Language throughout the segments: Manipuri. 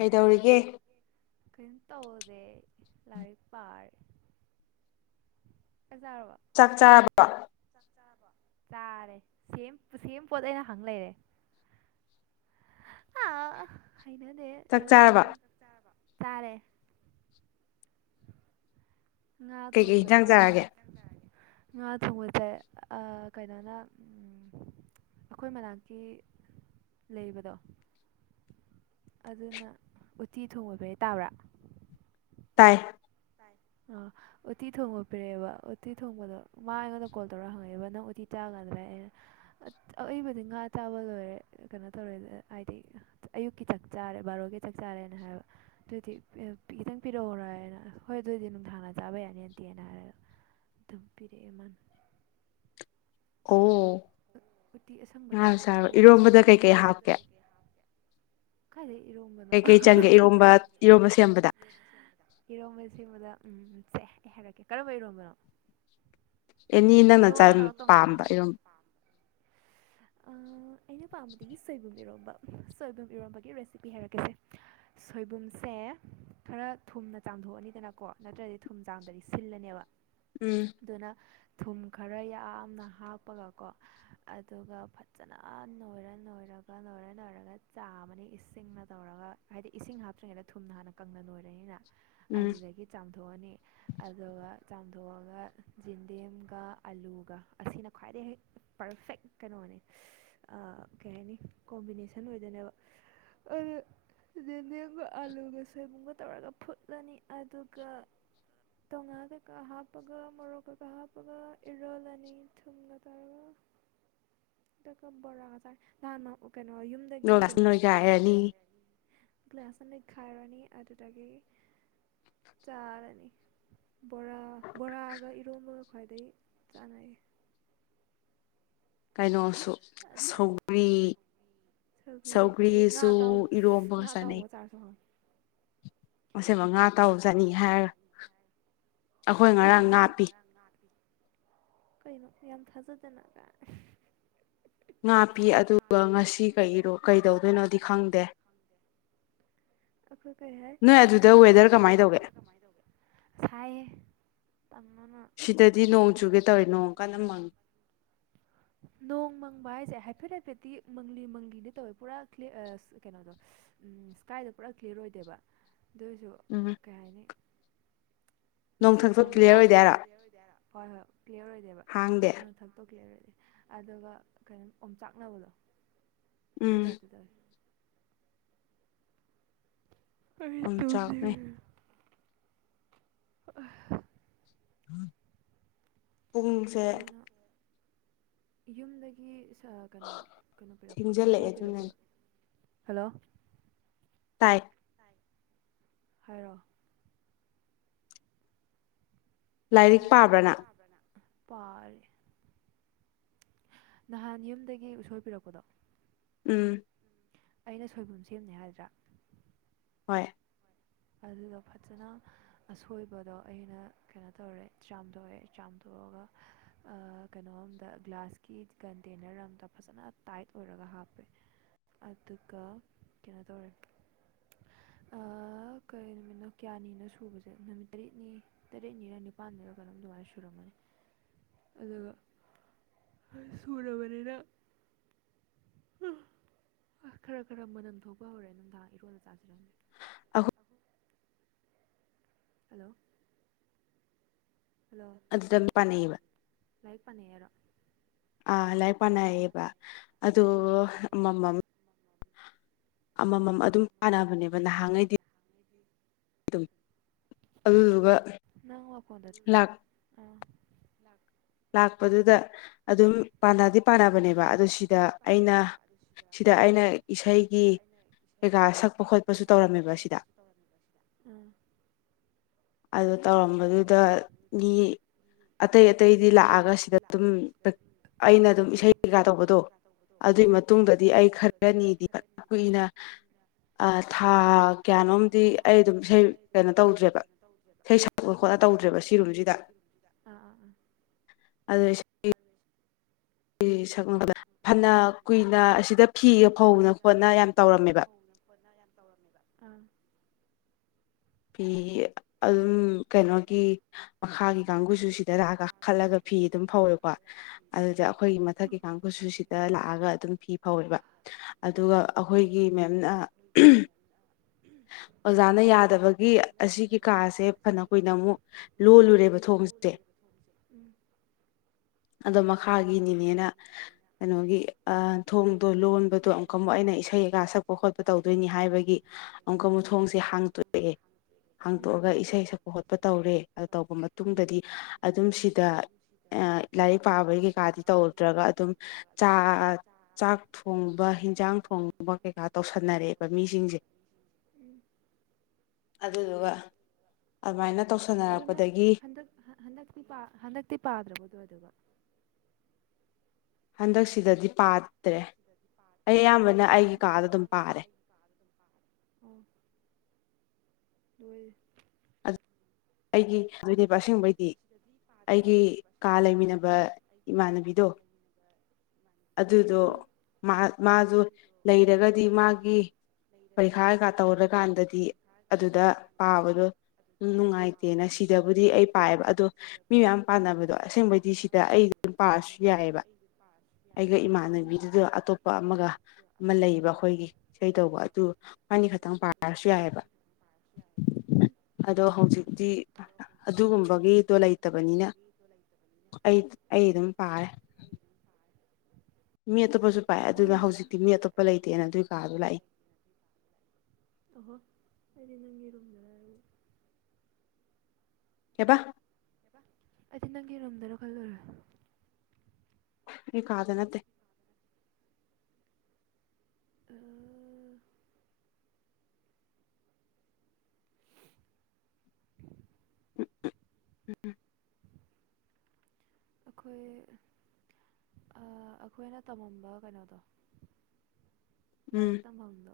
ꯀꯩꯗꯧꯔꯤꯒꯦ ꯀꯩꯝ ꯇꯧꯗꯦ ꯂꯥꯏꯔꯛ ꯄꯥꯔ ꯆꯛ ꯆꯔꯕꯣ ꯆꯥꯛ ꯆꯥꯔꯕꯣ ꯆꯥꯔꯦ ꯁꯦꯝ ꯄꯣꯠ ꯑꯩꯅ ꯍꯪ ꯂꯩꯔꯦ ꯑꯥ ꯍꯩꯅꯅꯦ ꯆꯥꯛ ꯑꯥ ꯆꯥꯔꯕ ꯆꯥꯔꯦ ꯉꯥ ꯀꯩꯀꯩ ꯊꯣꯡꯕ ꯍꯤꯟꯖꯥꯡ ꯆꯥꯏ ꯉꯥ ꯆꯥꯔꯒꯦ ꯉꯥ ꯊꯣꯡꯕ ꯆꯥꯏ ꯑꯥ ꯀꯩꯅꯣꯅ ꯑꯩꯈꯣꯏ ꯃꯅꯥꯛꯀꯤ ꯂꯩꯕꯗꯣ ꯑꯗꯨꯅ ꯎꯠꯇꯤ ꯊꯣꯡꯕ ꯐꯩ ꯇꯥꯕ꯭ꯔꯥ ꯇꯥꯏ ꯇꯥꯢ ꯑꯥ ꯎꯇꯤ ꯊꯣꯡꯕ ꯄꯤꯔꯛꯑꯦꯕ ꯎꯇꯤ ꯊꯣꯡꯕꯗꯣ ꯃꯥ ꯑꯩꯉꯣꯟꯗ ꯀꯣꯜ ꯇꯧꯔ ꯍꯪꯉꯛꯑꯦꯕ ꯅꯪ ꯎꯇꯤ ꯆꯥꯒꯗ꯭ꯔꯥ ꯑꯩꯅ [unintelligible] ꯑꯏꯕꯗꯤ ꯉꯥ ꯆꯥꯕ ꯂꯣꯏꯔꯦ ꯀꯩꯅꯣ ꯇꯧꯔꯦ ꯍꯥꯏꯗꯤ ꯑꯌꯨꯛꯀꯤ ꯆꯥꯛ ꯆꯥꯔꯦ ꯕꯥꯔꯣꯒꯤ ꯆꯥꯛ ꯆꯥꯔꯦꯅ ꯍꯥꯏꯕ ꯑꯗꯨꯗꯤ ꯈꯤꯇꯪ ꯄꯤꯔꯛꯎꯔꯅ ꯍꯣꯏ ꯑꯗꯨꯑꯣꯏꯗꯤ ꯅꯨꯡꯊꯡꯅ ꯆꯥꯕ ꯌꯥꯅꯤꯗꯦꯅ ꯍꯥꯏꯔꯒ ꯑꯗꯨꯝ ꯄꯤꯔꯛꯑꯦ ꯃꯥꯅ ꯑꯣ ꯎꯇꯤ ꯑꯁꯪꯕ ꯉꯥ ꯇꯥꯏꯞꯇ ꯆꯥꯔꯣ ꯇꯧꯋꯦꯗ ꯑꯩꯁꯨ ꯑꯁꯪ ꯏꯔꯣꯝꯕꯗ ꯀꯩꯀꯩ ꯂꯔꯣꯟꯕꯗ ꯍꯥꯞꯀꯦ ꯀꯩꯀꯩ ꯍꯥꯞꯒꯦ ꯀꯥꯢꯗꯩ ꯏꯔꯣꯝꯕꯅꯣ ꯀꯩꯀꯩ ꯆꯪꯒꯦ ꯏꯔꯣꯝꯕ ꯏꯔꯣꯝꯕ ꯁꯦꯝꯕꯗ ꯏꯔꯣꯝꯕ ꯁꯤꯕꯗ ꯎꯝ ꯁꯦ ꯍꯥꯏꯔꯛꯀꯦ ꯀꯔꯝꯕ ꯏꯔꯣꯝꯕꯅꯣ ꯑꯦꯅꯤ ꯅꯪꯅ ꯏꯔꯣꯝꯕ ꯄꯨꯝꯅꯃꯛ ꯇꯣꯡꯉꯥꯜꯂꯦ ꯄꯥꯝꯕ ꯏꯔꯣꯝ ꯑꯩꯅ ꯄꯥꯝꯕꯗꯤ ꯁꯣꯏꯕꯨꯝ ꯢꯔꯣꯝꯕ ꯁꯣꯏꯕꯨꯝ ꯏꯔꯣꯟꯝꯕꯒꯤ ꯔꯦꯁꯤꯄꯤ ꯍꯥꯏꯔꯛꯀꯁꯦ ꯁꯣꯏꯕꯨꯝꯁꯦ ꯈꯔ ꯊꯨꯝꯅ ꯆꯥꯊꯣꯛꯑꯅꯤꯗꯅꯀꯣ ꯅꯠꯇ꯭ꯔꯗꯤ ꯊꯨꯝ ꯆꯥꯡꯗꯗꯤ ꯁꯤꯜꯂꯅꯦꯕ ꯎꯝ ꯑꯗꯨꯅ ꯊꯨꯝ ꯈꯔ ꯌꯥꯝꯅ ꯍꯥꯞꯄꯒꯀꯣ ꯑꯗꯨꯒ ꯐꯖꯅ ꯅꯣꯏꯔ ꯅꯣꯏꯔꯒ ꯅꯣꯏꯔ ꯅꯣꯏꯔꯒ ꯆꯥꯃꯅꯤ ꯏꯁꯤꯡꯅ ꯇꯧꯔꯒ ꯍꯥꯏꯗꯤ ꯏꯁꯤꯡ ꯍꯥꯞꯇ꯭ꯔꯤꯉꯩꯗ ꯊꯨꯝꯅ ꯍꯥꯟꯅ ꯀꯪꯅ ꯂꯣꯏꯔꯅꯤꯅ ꯎꯝ ꯑꯗꯨꯗꯒꯤ ꯆꯥꯝꯊꯣꯛꯑꯅꯤ ꯑꯗꯨꯒ ꯆꯥꯝꯊꯣꯛꯑꯒ ꯌꯦꯟꯗꯤꯝ ꯑꯥꯂꯨꯒ ꯑꯁꯤꯅ ꯈ꯭ꯋꯥꯏꯗꯒꯤꯩ ꯍꯦꯛ ꯄꯔꯐꯦꯛ ꯀꯩꯅꯣꯅꯤ ꯑ ꯀꯩ ꯍꯥꯏꯅꯤ ꯀꯣꯝꯕꯤꯅꯦꯁꯟ ꯑꯣꯏꯗꯅꯦꯕ ꯑꯗꯨ ꯂꯦꯝꯒ ꯑꯥꯂꯨꯒ ꯁꯣꯏꯕꯨꯝꯒ ꯇꯧꯔꯒ ꯐꯨꯠꯂꯅꯤ ꯑꯗꯨꯒ ꯇ ꯉꯗ ꯀ ꯍꯥꯞꯒ ꯃꯔꯣꯛ ꯀꯩꯒ ꯍꯥꯞ ꯒ ꯏꯔꯣꯜꯅꯤ ꯊꯝꯕ ꯇꯧꯔꯒ ꯕꯣꯔꯥ ꯉꯁꯥꯏ ꯅꯍꯥꯟ ꯀꯩꯅꯣ ꯌꯨꯝꯗꯒꯤ ꯂꯣꯏꯒꯥꯁꯨ ꯀꯩꯅꯣ ꯂꯣꯏꯒꯥꯏꯔꯅꯤ ꯒ꯭ꯂꯥꯁꯅꯤ ꯈꯥꯏꯔꯅꯤ ꯑꯗꯨꯗꯒꯤ ꯆꯥꯔꯅꯤ ꯕꯣꯔꯥ ꯕꯣꯔꯥꯒ ꯏꯔꯣꯝꯕꯒ ꯈ꯭ꯋꯥꯏꯗꯒꯤ ꯆꯥꯟꯅꯩꯌꯦ ꯀꯩꯅꯣꯁꯨ ꯑꯗꯩ ꯁꯧꯒ꯭ꯔꯤ ꯁꯧꯒ꯭ꯔꯤ ꯑꯗꯩ ꯉꯥ ꯁꯧꯒ꯭ꯔꯤꯁꯨ ꯑꯇꯥꯎꯕ ꯏꯔꯣꯝꯕ ꯉꯥ ꯆꯥꯟꯅꯩ ꯑꯇꯥꯎꯕꯒ ꯆꯥꯔꯁꯨ ꯍꯥꯎꯋꯤ ꯑꯁꯕ ꯉꯥ ꯇꯧ ꯆꯅꯤ ꯍꯥꯏꯔ ꯌꯨꯝꯗꯒꯤ ꯉꯥꯡ ꯀꯩꯅꯣ ꯌꯥꯝ ꯊꯥꯖꯗꯅ ꯀꯥꯢ ꯉꯥꯞꯄꯤ ꯑꯗꯨꯒ ꯉꯁꯤ ꯀꯔꯣ ꯀꯩꯗꯧꯗꯣꯏꯅꯣꯗꯤ ꯈꯪꯗꯦ ꯑꯩꯈꯣꯏ ꯀꯩ ꯍꯥꯏ ꯅꯣꯏ ꯑꯗꯨꯗ ꯑꯩꯩꯅ ꯋꯦꯗꯔ ꯁꯤꯗ ꯀꯃꯥꯏꯅ ꯇꯧꯒꯦ ꯋꯦꯗꯔ ꯀꯃꯥꯏꯅ ꯇꯧꯒꯦ ꯁꯥꯢꯌꯦ ꯇꯥꯟꯃꯅ ꯁꯤꯗꯗꯤ ꯅꯣꯡ ꯆꯨꯒꯦ ꯇꯧꯔꯤ ꯅꯣꯡ ꯀꯟꯅ ꯃꯪꯉꯤ ꯅꯣꯡ ꯃꯪꯕ ꯍꯥꯏꯁꯦ ꯍꯥꯏꯐꯦꯠ ꯍꯥꯏꯐꯦꯠꯇꯤ ꯃꯪꯂꯤ ꯃꯪꯂꯤꯅꯦ ꯇꯧꯋꯦ ꯄꯨꯔꯥꯂꯤꯌꯥ ꯀꯩꯅꯣꯗꯣ ꯁ꯭ꯀꯥꯏꯗ ꯄꯨꯔꯥ ꯀ꯭ꯂꯤꯌꯥꯔ ꯑꯣꯏꯗꯦꯕ ꯑꯗꯨꯑꯣ ꯑꯣꯏꯔꯁꯨ ꯎꯝ ꯀꯩ ꯍꯥꯏꯅꯤ ꯅꯣꯡꯊꯛꯁꯨ ꯑꯣꯝ ꯀ꯭ꯂꯤꯌꯥꯔ ꯆꯥꯛ ꯑꯣꯏꯗꯦ ꯑꯗꯨꯝ ꯍꯥꯏꯔꯣ ꯀ꯭ꯂꯤꯌꯥꯔ ꯑꯣꯏꯗꯦ ꯍꯥꯏꯔ ꯐꯔꯣꯏ ꯐꯦ ꯀ꯭ꯂꯤꯌꯥꯔ ꯑꯣꯏꯗꯦꯕ ꯍꯥꯡꯗꯦ ꯅꯪ ꯊꯛꯇꯣ ꯀ꯭ꯂꯤꯌꯥꯔ ꯑꯣꯏꯗꯦ ꯑꯗꯨꯒ ꯀꯩꯅꯣ ꯑꯣꯝꯆꯥꯛꯅꯕꯗꯣ ꯑꯗꯨꯒꯤ ꯎꯝ ꯇꯥꯏꯞꯇ ꯇꯧꯋꯤ ꯇꯧꯋꯤ ꯑꯩ ꯑꯣꯝꯆꯥꯛꯅꯩ ꯇꯨꯝꯅꯤꯡꯉꯦ [unintelligible] ꯄꯨꯡ ꯀꯩꯅꯣ ꯌꯨꯝꯗꯒꯤ ꯀꯩꯅꯣ ꯀꯩꯅꯣ ꯄꯤꯔꯛꯄꯗꯣ ꯊꯦꯡꯖꯤꯜꯂꯛꯑꯦ ꯎꯁꯣꯏ ꯑꯗꯨꯅꯅꯦ ꯄꯤꯔꯛꯄꯗꯣ ꯍꯜꯂꯣ ꯇꯥꯏ ꯍꯥꯏꯔꯣ ꯄꯥꯕ꯭ꯔ ꯂꯥꯏꯔꯤꯛ ꯅꯪ ꯄꯥꯕ꯭ꯔꯅ ꯄꯥꯔꯦ ꯅꯍꯥꯟ ꯌꯨꯝꯗꯒꯤ ꯎꯁꯣꯏ ꯄꯤꯔꯛꯄꯗꯣ ꯎꯝ ꯑꯩꯅ ꯁꯣꯏꯕꯨꯝ ꯁꯦꯝꯅꯤ ꯍꯥꯏꯗ꯭ꯔꯥ ꯍꯣꯏ ꯑꯗꯨꯗꯣ ꯐꯖꯅ ꯑꯁꯣꯏꯕꯗꯣ ꯑꯩꯅ ꯀꯩꯅꯣ ꯇꯧꯔꯦ ꯆꯥꯝꯊꯣꯛꯑꯦ ꯆꯥꯝꯊꯣꯛꯑꯒ ꯀꯩꯅꯣ ꯑꯝꯗ ꯒ꯭ꯂꯥꯁꯀꯤ ꯀꯟꯇꯦꯅꯔ ꯑꯝꯗ ꯐꯖꯅ ꯇꯥꯏꯠ ꯑꯣꯏꯔꯒ ꯍꯥꯞꯄꯦ ꯑꯗꯨꯒ ꯀꯩꯅꯣ ꯇꯧꯔꯦ ꯀꯔꯤ ꯅꯨꯃꯤꯠꯅꯣ ꯀꯌꯥꯅꯤꯅꯣ ꯁꯨꯕꯁꯦ ꯅꯨꯃꯤꯠ ꯇꯔꯦꯠꯅꯤ ꯇꯔꯦꯠꯅꯤꯔ ꯅꯤꯄꯜꯅꯤꯔ ꯀꯩꯅꯣꯝ ꯑꯗꯨꯃꯥꯏꯅ ꯁꯨꯔꯝꯒꯅꯤ ꯑꯗꯨꯒ ꯁꯨꯔꯕꯅꯤꯅ ꯈꯔ ꯈꯔ ꯃꯅꯝ ꯊꯣꯛꯄ ꯍꯧꯔꯦ ꯅꯨꯡꯗꯥꯡ ꯏꯔꯣꯜꯂ ꯆꯥꯁꯤꯔꯥ [unintelligible] ꯍꯜꯂꯣ ꯍꯜꯂꯣ ꯑꯗꯨꯗ ꯄꯥꯅꯩꯌꯦꯕ ꯂꯥꯏꯔꯤꯛ ꯄꯥꯅꯩ ꯍꯥꯏꯔꯣ ꯑꯥ ꯂꯥꯏꯔꯤꯛ ꯄꯥꯅꯩꯌꯦꯕ ꯑꯗꯨ ꯎꯝ ꯑꯃꯃꯝ ꯑꯃꯃꯝ ꯑꯗꯨꯝ ꯇꯥꯟꯅꯕꯅꯦꯕ ꯅꯍꯥꯟꯉꯩꯗꯤ [unintelligible] ꯑꯗꯨꯗꯨꯒ ꯅꯪ ꯋꯥꯀꯣꯗ ꯂꯥꯛ ꯂꯥꯛꯄꯗꯨꯗ ꯑꯗꯨꯝ ꯄꯥꯟꯅꯗꯤ ꯄꯥꯟꯅꯕꯅꯦꯕ ꯑꯗꯨ ꯁꯤꯗ ꯑꯩꯅ ꯁꯤꯗ ꯑꯩꯅ ꯏꯁꯩꯒꯤ ꯀꯩꯀꯥ ꯁꯛꯄ ꯈꯣꯠꯄꯁꯨ ꯇꯧꯔꯝꯃꯦꯕ ꯁꯤꯗ [unintelligible] ꯎꯝ ꯑꯗꯨ ꯇꯧꯔꯝꯕꯗꯨꯗ ꯃꯤ ꯑꯇꯩ ꯑꯇꯩꯗꯤ ꯂꯥꯛꯑꯒ ꯁꯤꯗ ꯑꯗꯨꯝ ꯑꯩꯅ ꯑꯗꯨꯝ ꯏꯁꯩ ꯀꯩꯀꯥ ꯇꯧꯕꯗꯣ ꯑꯗꯨꯒꯤ ꯑꯥ ꯃꯇꯨꯡꯗꯗꯤ ꯑꯩ ꯈꯔꯅꯤꯗꯤ ꯀꯨꯏꯅ ꯊꯥ ꯀꯌꯥꯅꯣꯝ ꯀꯌꯥꯝꯝꯗꯤ ꯑꯩ ꯑꯗꯨꯝ ꯀꯩꯅꯣ ꯇꯧꯗꯦ ꯏꯁꯩ ꯁꯛꯄ ꯈꯣꯠꯂ ꯏꯁꯩ ꯁꯥꯄ ꯇꯧꯗ꯭ꯔꯦꯕ ꯈꯔ ꯁꯤꯔꯨꯝꯁꯤꯗ ꯇꯧꯗꯕ ꯁꯤꯔꯨꯝꯁꯤꯗ ꯑꯥ ꯑꯥ ꯑꯥ [unintelligible] [unintelligible] ꯁꯛꯅꯕꯗ ꯐꯅ ꯀꯨꯏꯅ ꯑꯁꯤꯗ ꯐꯤꯒ ꯐꯧꯅ ꯈꯣꯠꯅ ꯌꯥꯝ ꯇꯧꯔꯝꯃꯦꯕ [unintelligible] ꯇꯧꯔꯝꯃꯦꯕ ꯐꯤ ꯑꯗꯨꯝ ꯀꯩꯅꯣꯒꯤ ꯃꯈꯥꯒꯤ ꯀꯥꯡꯒꯨꯁꯨ ꯁꯤꯗ ꯔꯥꯛꯑꯒ ꯈꯜꯂꯒ ꯐꯤ ꯑꯗꯨꯝ ꯐꯧꯋꯦꯀꯣ ꯑꯗꯨꯗ ꯑꯩꯈꯣꯏꯒꯤ ꯃꯊꯛꯀꯤ ꯀꯥꯡꯒꯨꯁꯨ ꯁꯤꯗ ꯂꯥꯛꯑꯒ ꯑꯗꯨꯝ ꯐꯤ ꯐꯧꯋꯦꯕ ꯑꯗꯨꯒ ꯎꯝ ꯑꯩꯈꯣꯏꯒꯤ ꯃꯦꯝꯅ ꯑꯣꯖꯥꯅ ꯌꯥꯗꯕ ꯑꯣꯖꯥꯅ ꯌꯥꯗꯕꯒꯤ ꯑꯁꯤꯒꯤ ꯀꯥꯁꯦ ꯑꯃꯨꯛ ꯊꯕꯛ ꯀꯨꯏꯅ ꯑꯃꯨꯛ ꯂꯣꯜꯂꯨꯔꯦꯕ ꯊꯣꯡꯁꯦ ꯂꯣꯜꯂꯨꯔꯦꯕ ꯊꯣꯡꯁꯦ ꯑꯗꯣ ꯃꯈꯥꯒꯤꯅꯤꯅꯦꯅ ꯀꯩꯅꯣꯒꯤ ꯑ ꯊꯣꯡ ꯂꯣꯟꯕꯗꯣ ꯑꯃꯨꯛꯀ ꯑꯃꯨꯛ ꯑꯩꯅ ꯏꯁꯩ ꯀꯀ ꯁꯛꯄ ꯈꯣꯠꯄ ꯇꯧꯗꯣꯏꯅꯤ ꯍꯥꯏꯕꯒꯤ ꯑꯃꯨꯛꯀ ꯃꯨꯊꯣꯡꯁꯦ ꯍꯥꯡꯇꯣꯛꯑꯦ ꯎꯝ ꯍꯥꯡꯇꯣꯛꯑꯒ ꯏꯁꯩ ꯁꯛꯄ ꯈꯣꯠꯄ ꯇꯧꯔꯦ ꯑꯗꯨ ꯇꯧꯕ ꯎꯝ ꯃꯇꯨꯡꯗꯗꯤ ꯑꯗꯨꯝ ꯁꯤꯗ ꯂꯥꯏꯔꯤꯛ ꯄꯥꯕꯒꯤ ꯀꯩꯀꯥꯗꯤ ꯇꯧꯗ꯭ꯔꯒ ꯑꯗꯨꯝ ꯆꯥ ꯆꯥꯛ ꯊꯣꯡꯕ ꯍꯟꯖꯥꯡ ꯊꯣꯡꯕ ꯀꯩꯀꯥ ꯇꯧꯁꯟꯅꯔꯛꯑꯦꯕ ꯃꯤꯁꯤꯡꯁꯦ ꯎꯝ ꯑꯗꯨꯗꯨꯒ ꯑꯗꯨꯃꯥꯏꯅ ꯇꯧꯁꯜ ꯑꯣ ꯅꯪ ꯍꯟꯗꯛ ꯍꯟꯗꯛꯇꯤ ꯍꯟꯗꯛꯇꯤ ꯄꯥꯗ꯭ꯔꯕꯗꯣ ꯑꯗꯨꯒ ꯍꯟꯗꯛꯁꯤꯗꯗꯤ ꯄꯥꯗ꯭ꯔꯦ ꯑꯩ ꯑꯌꯥꯝꯕꯅ ꯑꯩꯒꯤ ꯀꯥꯗ ꯑꯗꯨꯝ ꯄꯥꯔꯦ ꯎꯝ ꯂꯣꯏ ꯑꯗꯨ ꯑꯩꯒꯤ ꯑꯗꯨꯅꯦꯕ ꯑꯁꯦꯡꯕꯩꯗꯤ ꯑꯩꯒꯤ ꯀꯥ ꯂꯩꯃꯤꯟꯅꯕ ꯎꯝ ꯏꯃꯥꯟꯅꯕꯤꯗꯣ ꯑꯗꯨꯗꯣ ꯃꯥ ꯃꯥꯖꯨ ꯂꯩꯔꯒꯗꯤ ꯃꯥꯒꯤ ꯄꯔꯤꯈꯥ ꯀꯩꯀꯥ ꯇꯧꯔꯀꯥꯟꯗꯗꯤ ꯑꯗꯨꯗ ꯄꯥꯕꯗꯣ ꯎ ꯅꯨꯡꯉꯥꯏꯇꯦꯅ ꯁꯤꯗꯕꯨꯗꯤ ꯑꯩ ꯄꯥꯏꯑꯦꯕ ꯑꯗꯣ ꯃꯤ ꯃꯌꯥꯝ ꯄꯥꯟꯅꯕꯗꯣ ꯑꯁꯦꯡꯕꯩꯗꯤ ꯁꯤꯗ ꯑꯩ ꯄꯥꯔꯁꯨ ꯌꯥꯏꯑꯕ ꯑꯩꯒ ꯎꯝ ꯏꯃꯥꯟꯅꯕꯤꯗꯨꯗ ꯑꯇꯣꯞꯄ ꯑꯃꯒ ꯑꯃ ꯂꯩꯕ ꯑꯩꯈꯣꯏꯒꯤ ꯏꯁꯩꯗꯧꯕ ꯑꯗꯨ ꯑꯩꯈꯣꯏꯕꯅꯤ ꯈꯛꯇꯪ ꯄꯥꯔꯁꯨ ꯌꯥꯏꯑꯕ ꯎꯝ ꯑꯗꯣ ꯍꯧꯖꯤꯛꯇꯤ ꯑꯗꯨꯒꯨꯝꯕꯒꯤꯗꯣ ꯂꯩꯇꯕꯅꯤꯅ ꯑꯩ ꯑꯩ ꯑꯗꯨꯝ ꯄꯥꯔꯦ ꯃꯤ ꯑꯇꯣꯞꯄꯁꯨ ꯄꯥꯏ ꯑꯗꯨꯅ ꯍꯧꯖꯤꯛꯇꯤ ꯃꯤ ꯑꯇꯣꯞꯄ ꯂꯩꯇꯦꯅ ꯑꯗꯨꯒꯤ ꯀꯥꯗꯣ ꯂꯥꯛꯏ ꯑꯍꯣ ꯑꯩꯗꯤ ꯅꯪꯒꯤ ꯔꯨꯝꯗꯔꯅ ꯀꯦꯕ ꯑꯩꯗꯤ ꯅꯪꯒꯤ ꯔꯨꯝꯗꯔ ꯈꯜꯂꯨꯔꯦ ꯑꯩ ꯀꯥꯗ ꯅꯠꯇꯦ ꯑ ꯑꯩꯈꯣꯏ ꯑꯥ ꯑꯩꯈꯣꯏꯅ ꯇꯝꯃꯝꯕ ꯀꯩꯅꯣꯗꯣ ꯎꯝ ꯂꯥꯏꯔꯤꯛ ꯇꯝꯐꯝꯗꯣ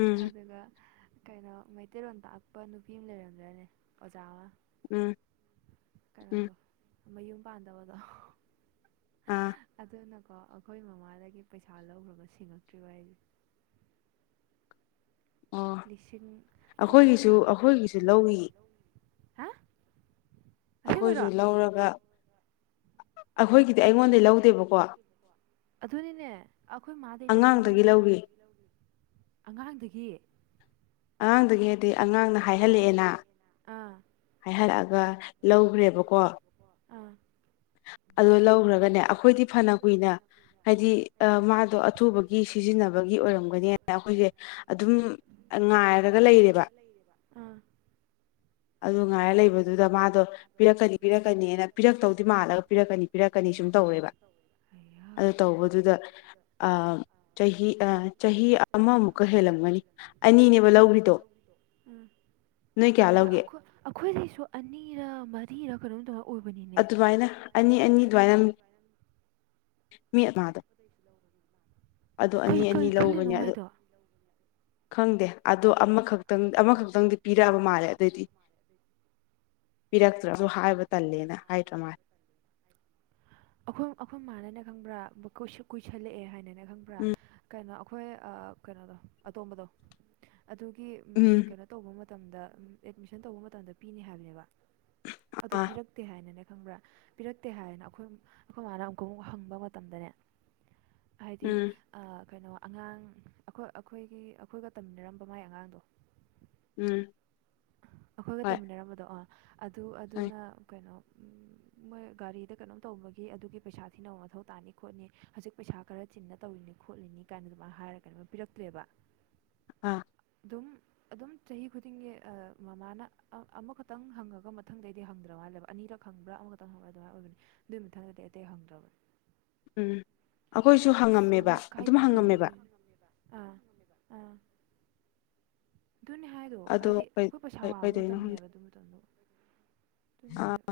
ꯎꯝ ꯑꯗꯨꯒ ꯀꯩꯅꯣ ꯃꯩꯇꯩꯔꯣꯟ ꯇꯥꯛꯄ ꯅꯨꯄꯤ ꯑꯃ ꯂꯩꯔꯝꯗꯥꯏꯅꯦ ꯑꯣꯖꯥꯃ ꯎꯝ ꯎꯝ ꯀꯅꯣꯗꯣ ꯃꯌꯨꯝ ꯄꯥꯟꯗꯕꯗꯣ ꯑꯥ ꯑꯗꯨꯅꯀꯣ ꯑꯩꯈꯣꯏ ꯃꯃꯥꯗꯒꯤ ꯄꯩꯁꯥ ꯂꯧꯈ꯭ꯔꯕ ꯁꯤꯡꯉꯛꯇ꯭ꯔꯤꯕ ꯍꯥꯏꯁꯦ ꯑꯣ ꯂꯤꯁꯤꯡ ꯂꯤꯁꯤꯡ ꯑꯩꯈꯣꯏꯒꯤꯁꯨ ꯀꯌꯥꯅꯣ ꯑꯩꯈꯣꯏꯒꯤꯁꯨ ꯂꯧꯏ [inaudible] ꯍꯥ ꯑꯁꯦꯡꯕꯩꯔꯣ ꯑꯩꯈꯣꯏꯁꯨ ꯂꯧꯔꯒ ꯑꯩꯈꯣꯏꯒꯤꯗꯤ ꯑꯩꯉꯣꯟꯗꯩ ꯂꯧꯗꯦꯕꯀꯣ [inaudible] ꯑꯗꯨꯅꯤꯅꯦ ꯑꯩꯈꯣꯏ ꯃꯥꯗꯩ ꯑꯉꯥꯡꯗꯒꯤ ꯂꯧꯒ꯭ꯔꯤꯅꯤꯅꯦ ꯂꯧꯈꯤ ꯑꯉꯥꯡꯗꯒꯤ ꯑꯉꯥꯡꯗꯒꯤ ꯅꯠꯇꯦ ꯑꯉꯥꯡꯅ ꯍꯥꯏꯍꯜꯂꯛꯑꯦꯅ ꯑꯥ ꯍꯥꯏꯍꯜꯂꯛꯑꯒ ꯂꯧꯒ꯭ꯔꯦꯕꯀꯣ ꯑꯥ ꯑꯗꯨꯗ ꯂꯧꯈ꯭ꯔꯒꯅꯦ ꯑꯩꯈꯣꯏꯗꯤ ꯐꯅ ꯀꯨꯏꯅ ꯍꯥꯏꯗꯤ ꯑꯥ ꯃꯥꯗꯣ ꯑꯊꯨꯕ ꯒꯤ ꯁꯤꯖꯤꯟꯅꯕꯒꯤ ꯑꯣꯏꯔꯝꯒꯅꯦꯅ ꯑꯩꯈꯣꯏꯁꯦ ꯑꯗꯨꯝ ꯉꯥꯏꯔꯒ ꯂꯩꯔꯦꯕ ꯑꯥ ꯑꯗꯨ ꯉꯥꯏ ꯂꯩꯕ ꯑꯗꯨꯗ ꯃꯥꯗꯣ ꯄꯤꯔꯛꯀꯅꯤ ꯄꯤꯔꯛꯀꯅꯤꯅ ꯄꯤꯔꯛꯇꯧꯗꯤ ꯃꯥꯜꯂꯒ ꯄꯤꯔꯛꯀꯅꯤ ꯄꯤꯔꯛꯀꯅꯤ ꯁꯨꯝ ꯇꯧꯋꯦꯕ ꯑꯌꯥ ꯑꯗꯨ ꯇꯧꯕꯗꯨꯗ ꯑꯥ ꯆꯍꯤ ꯑ ꯆꯍꯤ ꯑꯃꯃꯨꯛꯀ ꯍꯦꯜꯂꯝꯒꯅꯤ ꯑꯅꯤꯅꯦꯕ ꯂꯧꯒ꯭ꯔꯤꯗꯣ ꯅꯣꯏ ꯀꯌꯥ ꯂꯧꯒꯤ ꯑꯩꯈꯣꯏꯒꯤꯁꯨ ꯑꯅꯤꯔ ꯃꯔꯤꯔ ꯀꯩꯅꯣꯝ ꯇꯧ ꯑꯗꯨꯃꯥꯏꯅ ꯑꯅꯤ ꯑꯅꯤ ꯑꯗꯨꯃꯥꯏꯅ [inaudible] ꯃꯤ ꯑꯃꯗ ꯑꯗꯨ ꯀꯩ ꯑꯅꯤ ꯑꯅꯤ ꯀꯩ ꯈꯜꯂꯤꯅꯣ ꯂꯧꯕꯅꯦ ꯑꯗꯨ ꯃꯥꯏꯗꯣ ꯈꯪꯗꯦ ꯑꯗꯣ ꯑꯃꯈꯛꯇꯪ ꯑꯃꯈꯛꯇꯪꯗꯤ ꯄꯤꯔꯛꯑꯕ ꯃꯥꯜꯂꯦ ꯑꯗꯨꯑꯣꯏꯗꯤ ꯄꯤꯔꯛꯇ꯭ꯔꯁꯨ ꯍꯥꯏꯕ ꯇꯜꯂꯦꯅ ꯍꯥꯏꯗ꯭ꯔ ꯃꯥ ꯑꯩꯈꯣꯏ ꯑꯩꯈꯣꯏ ꯃꯥꯥꯟꯅꯅ ꯈꯪꯕ꯭ꯔꯥ ꯕꯀꯨꯏ ꯀꯨꯏꯁꯜꯂꯛꯑꯦ ꯍꯥꯏꯅꯅ ꯈꯪꯕ꯭ꯔꯥ ꯀꯩꯅꯣ ꯑꯩꯈꯣꯏ ꯑꯥ ꯀꯩꯅꯣꯗꯣ ꯑꯇꯣꯝꯕꯗꯣ ꯑꯗꯨꯒꯤ ꯎꯝ ꯀꯩꯅꯣ ꯇꯧꯕ ꯃꯇꯝꯗ ꯎꯝ ꯑꯦꯗꯃꯤꯁꯟ ꯇꯧꯕ ꯃꯇꯝꯗ ꯄꯤꯅꯤ ꯍꯥꯏꯕꯅꯦꯕ ꯑꯗꯣ ꯑꯥ ꯄꯤꯔꯛꯇꯦ ꯍꯥꯏꯅꯅꯦ ꯈꯪꯕ꯭ꯔꯥ ꯄꯤꯔꯛꯇꯦ ꯍꯥꯏꯅ ꯑꯩꯈꯣꯏ ꯑꯩꯈꯣꯏ ꯃꯥꯅ ꯑꯃꯨꯛꯀ ꯑꯃꯨꯛ ꯍꯪꯕ ꯃꯇꯝꯗꯅꯦ ꯍꯥꯏꯗꯤ ꯎꯝ ꯑꯥ ꯀꯩꯅꯣ ꯑꯉꯥꯡ ꯑꯩꯈꯣꯏ ꯑꯩꯈꯣꯏꯒꯤ ꯑꯩꯈꯣꯏꯒ ꯇꯝꯃꯤꯟꯅꯔꯝꯕ ꯃꯥꯏ ꯑꯉꯥꯡꯗꯣ ꯎꯝ ꯑꯈꯣꯏꯒ ꯍꯣꯏ ꯇꯝꯃꯤꯟꯅꯔꯝꯕꯗꯣ ꯑꯗꯨ ꯑꯗꯨ ꯍꯣꯏ ꯑꯗꯨꯅ ꯀꯩꯅꯣ [inaudible] ꯃꯣꯏ ꯒꯥꯔꯤꯗ ꯀꯩꯅꯣꯝ ꯇꯧꯕꯒꯤ ꯑꯗꯨꯒꯤ ꯄꯩꯁꯥ ꯊꯤꯅꯕ ꯃꯊꯧ ꯇꯥꯅꯤ ꯈꯣꯠꯅꯤ ꯍꯧꯖꯤꯛ ꯄꯩꯁꯥ ꯈꯔ ꯆꯤꯟꯅ ꯇꯧꯔꯤꯅꯤ ꯈꯣꯠꯂꯤꯅꯤ ꯀꯥꯏꯅ ꯑꯗꯨꯃꯥꯏꯅ ꯍꯥꯏꯔꯒ ꯄꯤꯔꯛꯇ꯭ꯔꯦꯕ ꯑꯥ ꯑꯗꯨꯝ ꯑꯗꯨꯝ ꯆꯍꯤ ꯈꯨꯗꯤꯡꯒꯤ ꯃꯃꯥꯅ ꯑꯃꯈꯛꯇꯪ ꯍꯪꯉꯒ ꯃꯊꯪꯗꯩꯗꯤ ꯍꯪꯗ꯭ꯔ ꯍꯥꯏꯜꯂꯦꯕ ꯑꯅꯤꯔꯛ ꯈꯪꯕ꯭ꯔꯥ ꯑꯃꯈꯛꯇꯪ ꯍꯪꯕ꯭ꯔꯥ ꯑꯗꯨꯃꯥꯏꯅ ꯑꯣꯏꯕꯅꯤ ꯑꯗꯨꯏ ꯃꯊꯪꯗꯗꯤ ꯑꯇꯩ ꯍꯪꯗ꯭ꯔꯕꯅꯦ ꯎꯝ ꯑꯩꯈꯣꯏꯁꯨ ꯑꯁ ꯍꯪꯉꯝꯃꯦꯕ ꯃꯃꯥꯏ ꯑꯗꯨꯝ ꯀꯥꯏꯗꯦ ꯀꯩꯅꯣ ꯍꯪꯉꯝꯃꯦꯕ ꯑꯗꯨ ꯑꯥ ꯑꯥ ꯑꯗꯨꯅꯦ ꯍꯥꯏꯗꯣ ꯑꯗꯣ ꯍꯥꯏꯗꯤ ꯑꯩꯈꯣꯏ ꯄꯩꯁꯥ ꯋꯥꯕ ꯀꯩꯗꯣꯏꯅꯣ ꯃꯇꯝꯅꯦꯕ ꯑꯗꯨ ꯃꯇꯝꯗꯣ ꯑꯗꯨꯅꯦ ꯑ ꯍꯥꯏꯗꯣ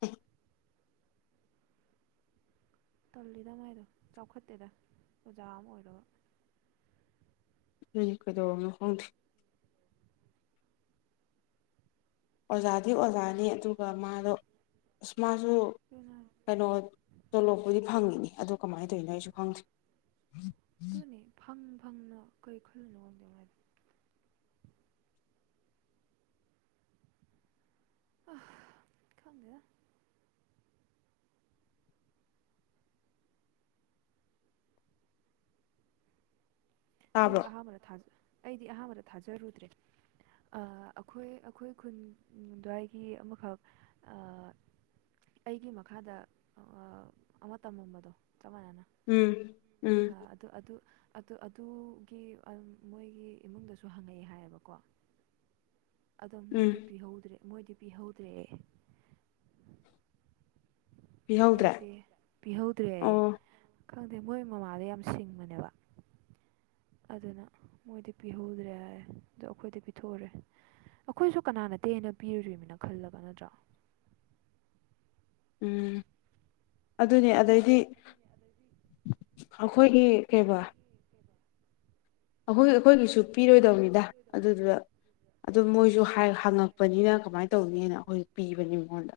ꯎ [inaudible] ꯇꯜꯂꯤꯗ ꯃꯥꯏꯗꯣ ꯆꯥꯎꯈꯠꯇꯦꯗ ꯑꯣꯖꯥ ꯑꯃ ꯑꯣꯏꯔꯣ ꯎꯝ ꯀꯩꯗꯧꯔꯝꯅ ꯈꯪꯗ꯭ꯔꯦ ꯑꯣꯖꯥꯗꯤ ꯑꯣꯖꯥꯅꯤ ꯑꯗꯨꯒ ꯃꯥꯗꯣ ꯑꯁ ꯃꯥꯁꯨ ꯑꯗꯨꯅ ꯀꯩꯅꯣ ꯇꯣꯂꯣꯄꯨꯗꯤ ꯐꯪꯉꯤꯅꯤ ꯑꯗꯨ ꯀꯃꯥꯏꯅ ꯇꯧꯔꯤꯅꯣ ꯑꯩꯁꯨ ꯈꯪꯗ꯭ꯔꯦ ꯑꯗꯨꯅꯦ ꯐꯪ ꯐꯪꯅ ꯀꯔꯤ ꯈꯜꯂꯨꯅꯣ ꯈꯪꯗꯦꯅꯣ ꯍꯥꯏꯗꯤ ꯑ ꯈꯪꯗꯦꯗꯥ ꯇꯥꯕ꯭ꯔꯣ ꯑꯩꯗꯤ ꯑꯍꯥꯟꯕꯗ ꯊꯖꯥ ꯑꯩꯗꯤ ꯑꯍꯥꯟꯕꯗ ꯊꯥꯖꯔꯨꯗ꯭ꯔꯦ ꯑꯩꯈꯣꯏ ꯑꯩꯈꯣꯏ ꯈꯨꯟ ꯑꯗꯨꯋꯥꯏꯒꯤ ꯑꯃꯈꯛ ꯑꯩꯒꯤ ꯃꯈꯥꯗ ꯑꯃ ꯇꯝꯃꯝꯕꯗꯣ ꯆꯞ ꯃꯥꯟꯅꯅ ꯎꯝ ꯎꯝ ꯑꯗꯨꯣ ꯑꯗꯨ ꯑꯗꯨ ꯑꯗꯨꯒꯤ ꯃꯣꯏꯒꯤ ꯏꯃꯨꯡꯗꯁꯨ ꯍꯪꯉꯛꯏ ꯍꯥꯏꯌꯦꯕꯀꯣ ꯑꯗꯣ ꯎꯝ ꯃꯣꯏꯗꯤ ꯄꯤꯍꯧꯗ꯭ꯔꯦ ꯃꯣꯏꯗꯤ ꯄꯤꯍꯧꯗ꯭ꯔꯦ ꯄꯤꯍꯧꯗ꯭ꯔꯦ ꯂꯩꯇꯦ ꯄꯤꯍꯧꯗ꯭ꯔꯦ ꯑꯣ ꯈꯪꯗꯦ ꯃꯣꯏ ꯃꯃꯥꯗ ꯌꯥꯝ ꯁꯤꯡꯕꯅꯦꯕ ꯑꯗꯨꯅ ꯃꯣꯏꯗꯤ ꯄꯤꯍꯧꯗ꯭ꯔꯦ ꯍꯥꯏ ꯑꯗꯣ ꯑꯩꯈꯣꯏꯗꯤ ꯄꯤꯊꯣꯛꯎꯔꯦ ꯑꯩꯈꯣꯏꯁꯨ ꯀꯅꯥ ꯅꯠꯇꯦꯅ ꯄꯤꯔꯨꯔꯤꯃꯤꯅ ꯈꯜꯂꯒ ꯅꯠꯇ꯭ꯔꯣ ꯎꯝ ꯑꯗꯨꯅꯦ ꯍꯣꯏ ꯑꯗꯩꯗꯤ ꯑꯩꯈꯣꯏꯒꯤ ꯀꯩꯕꯥ ꯑꯩꯈꯣꯏ ꯑꯩꯈꯣꯏꯒꯤꯁꯨ ꯄꯤꯔꯣꯏꯗꯕꯅꯤꯗ ꯑꯗꯨꯗꯨꯗ ꯑꯗꯨ ꯃꯣꯏꯁꯨ ꯍꯪꯉꯛꯄꯅꯤꯅ ꯀꯃꯥꯏꯅ ꯇꯧꯅꯤꯅ ꯑꯩꯈꯣꯏ ꯄꯤꯕꯅꯤ ꯃꯉꯣꯟꯗ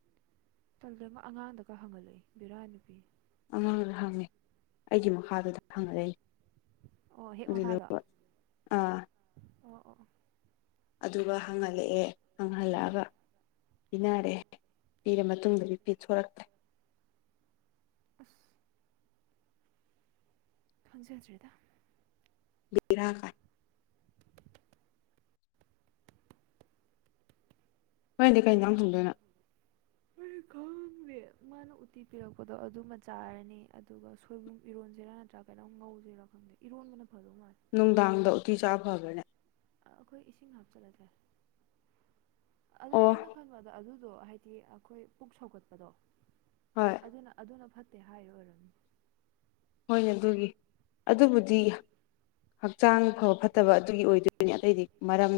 ꯇꯦꯝ ꯑꯃ ꯑꯉꯥꯡꯗꯒ ꯍꯪꯒꯠꯂꯛꯏ ꯕꯤꯔꯥꯅꯤ ꯑꯉꯥꯡꯗ ꯍꯪꯉꯦ ꯑꯩꯒꯤ ꯃꯈꯥꯗꯨꯗ ꯍꯪꯉꯔꯅꯤ ꯑꯣ ꯍꯦꯛ ꯃꯈꯥꯗ ꯑꯥ ꯑꯣ ꯑꯣ ꯑꯗꯨꯒ ꯍꯪꯍꯜꯂꯛꯑꯦ ꯎꯝ ꯍꯪꯍꯜꯂꯛꯑꯒ ꯄꯤꯅꯔꯦ ꯄꯤꯔ ꯃꯇꯨꯡꯗꯗꯤ ꯄꯤꯊꯣꯔꯛꯇ꯭ꯔꯦ ꯑꯁ ꯈꯪꯖꯗ꯭ꯔꯦꯗ [unintelligible] ꯀꯥꯏ ꯍꯣꯔꯦꯟꯗꯤ ꯀꯩ ꯌꯦꯟꯁꯡ ꯊꯣꯡꯗꯣꯏꯅꯣ ꯑꯩ ꯈꯥꯡꯗꯦ ꯃꯥꯅ ꯎꯇꯤ ꯄꯤꯔꯛꯄꯗꯣ ꯑꯗꯨꯃ ꯆꯥꯔꯅꯤ ꯑꯗꯨꯒ ꯁꯣꯏꯕꯨꯝ ꯏꯔꯣꯟꯁꯤꯔꯥ ꯅꯠꯇ꯭ꯔꯥ ꯀꯩꯅꯣꯝ ꯉꯧꯁꯤꯔꯥ ꯈꯪꯗꯦ ꯏꯔꯣꯟꯕꯅ ꯐꯗꯧ ꯃꯥꯜꯂꯦ ꯅꯨꯡꯗꯥꯡꯗ ꯎꯇꯤ ꯆꯥ ꯐꯕ꯭ꯔꯅꯦ ꯑꯩꯈꯣꯏ ꯏꯁꯤꯡ ꯍꯥꯞꯆꯤꯜꯂ ꯊꯛꯑꯦ ꯑꯗꯨ ꯑꯣ ꯑꯩꯅ ꯈꯟꯕꯗ ꯑꯗꯨꯗꯣ ꯍꯥꯏ ꯍꯥꯏꯗꯤ ꯑꯩꯈꯣꯏ ꯄꯨꯛ ꯁꯧꯒꯠꯄꯗꯣ ꯍꯣꯏ ꯑꯗꯨꯅ ꯑꯗꯨꯅ ꯐꯠꯇꯦ ꯍꯥꯏꯔꯤ ꯑꯣꯏꯔꯝꯅꯤ ꯍꯣꯏꯅꯦ ꯑꯗꯨꯒꯤ ꯑꯗꯨꯕꯨꯗꯤ ꯍꯛꯆꯥꯡ ꯐꯕ ꯐꯠꯇꯕ ꯑꯗꯨꯒꯤ ꯑꯣꯏꯗꯣꯏꯅꯤ ꯑꯇꯩꯗꯤ ꯃꯔꯝꯗ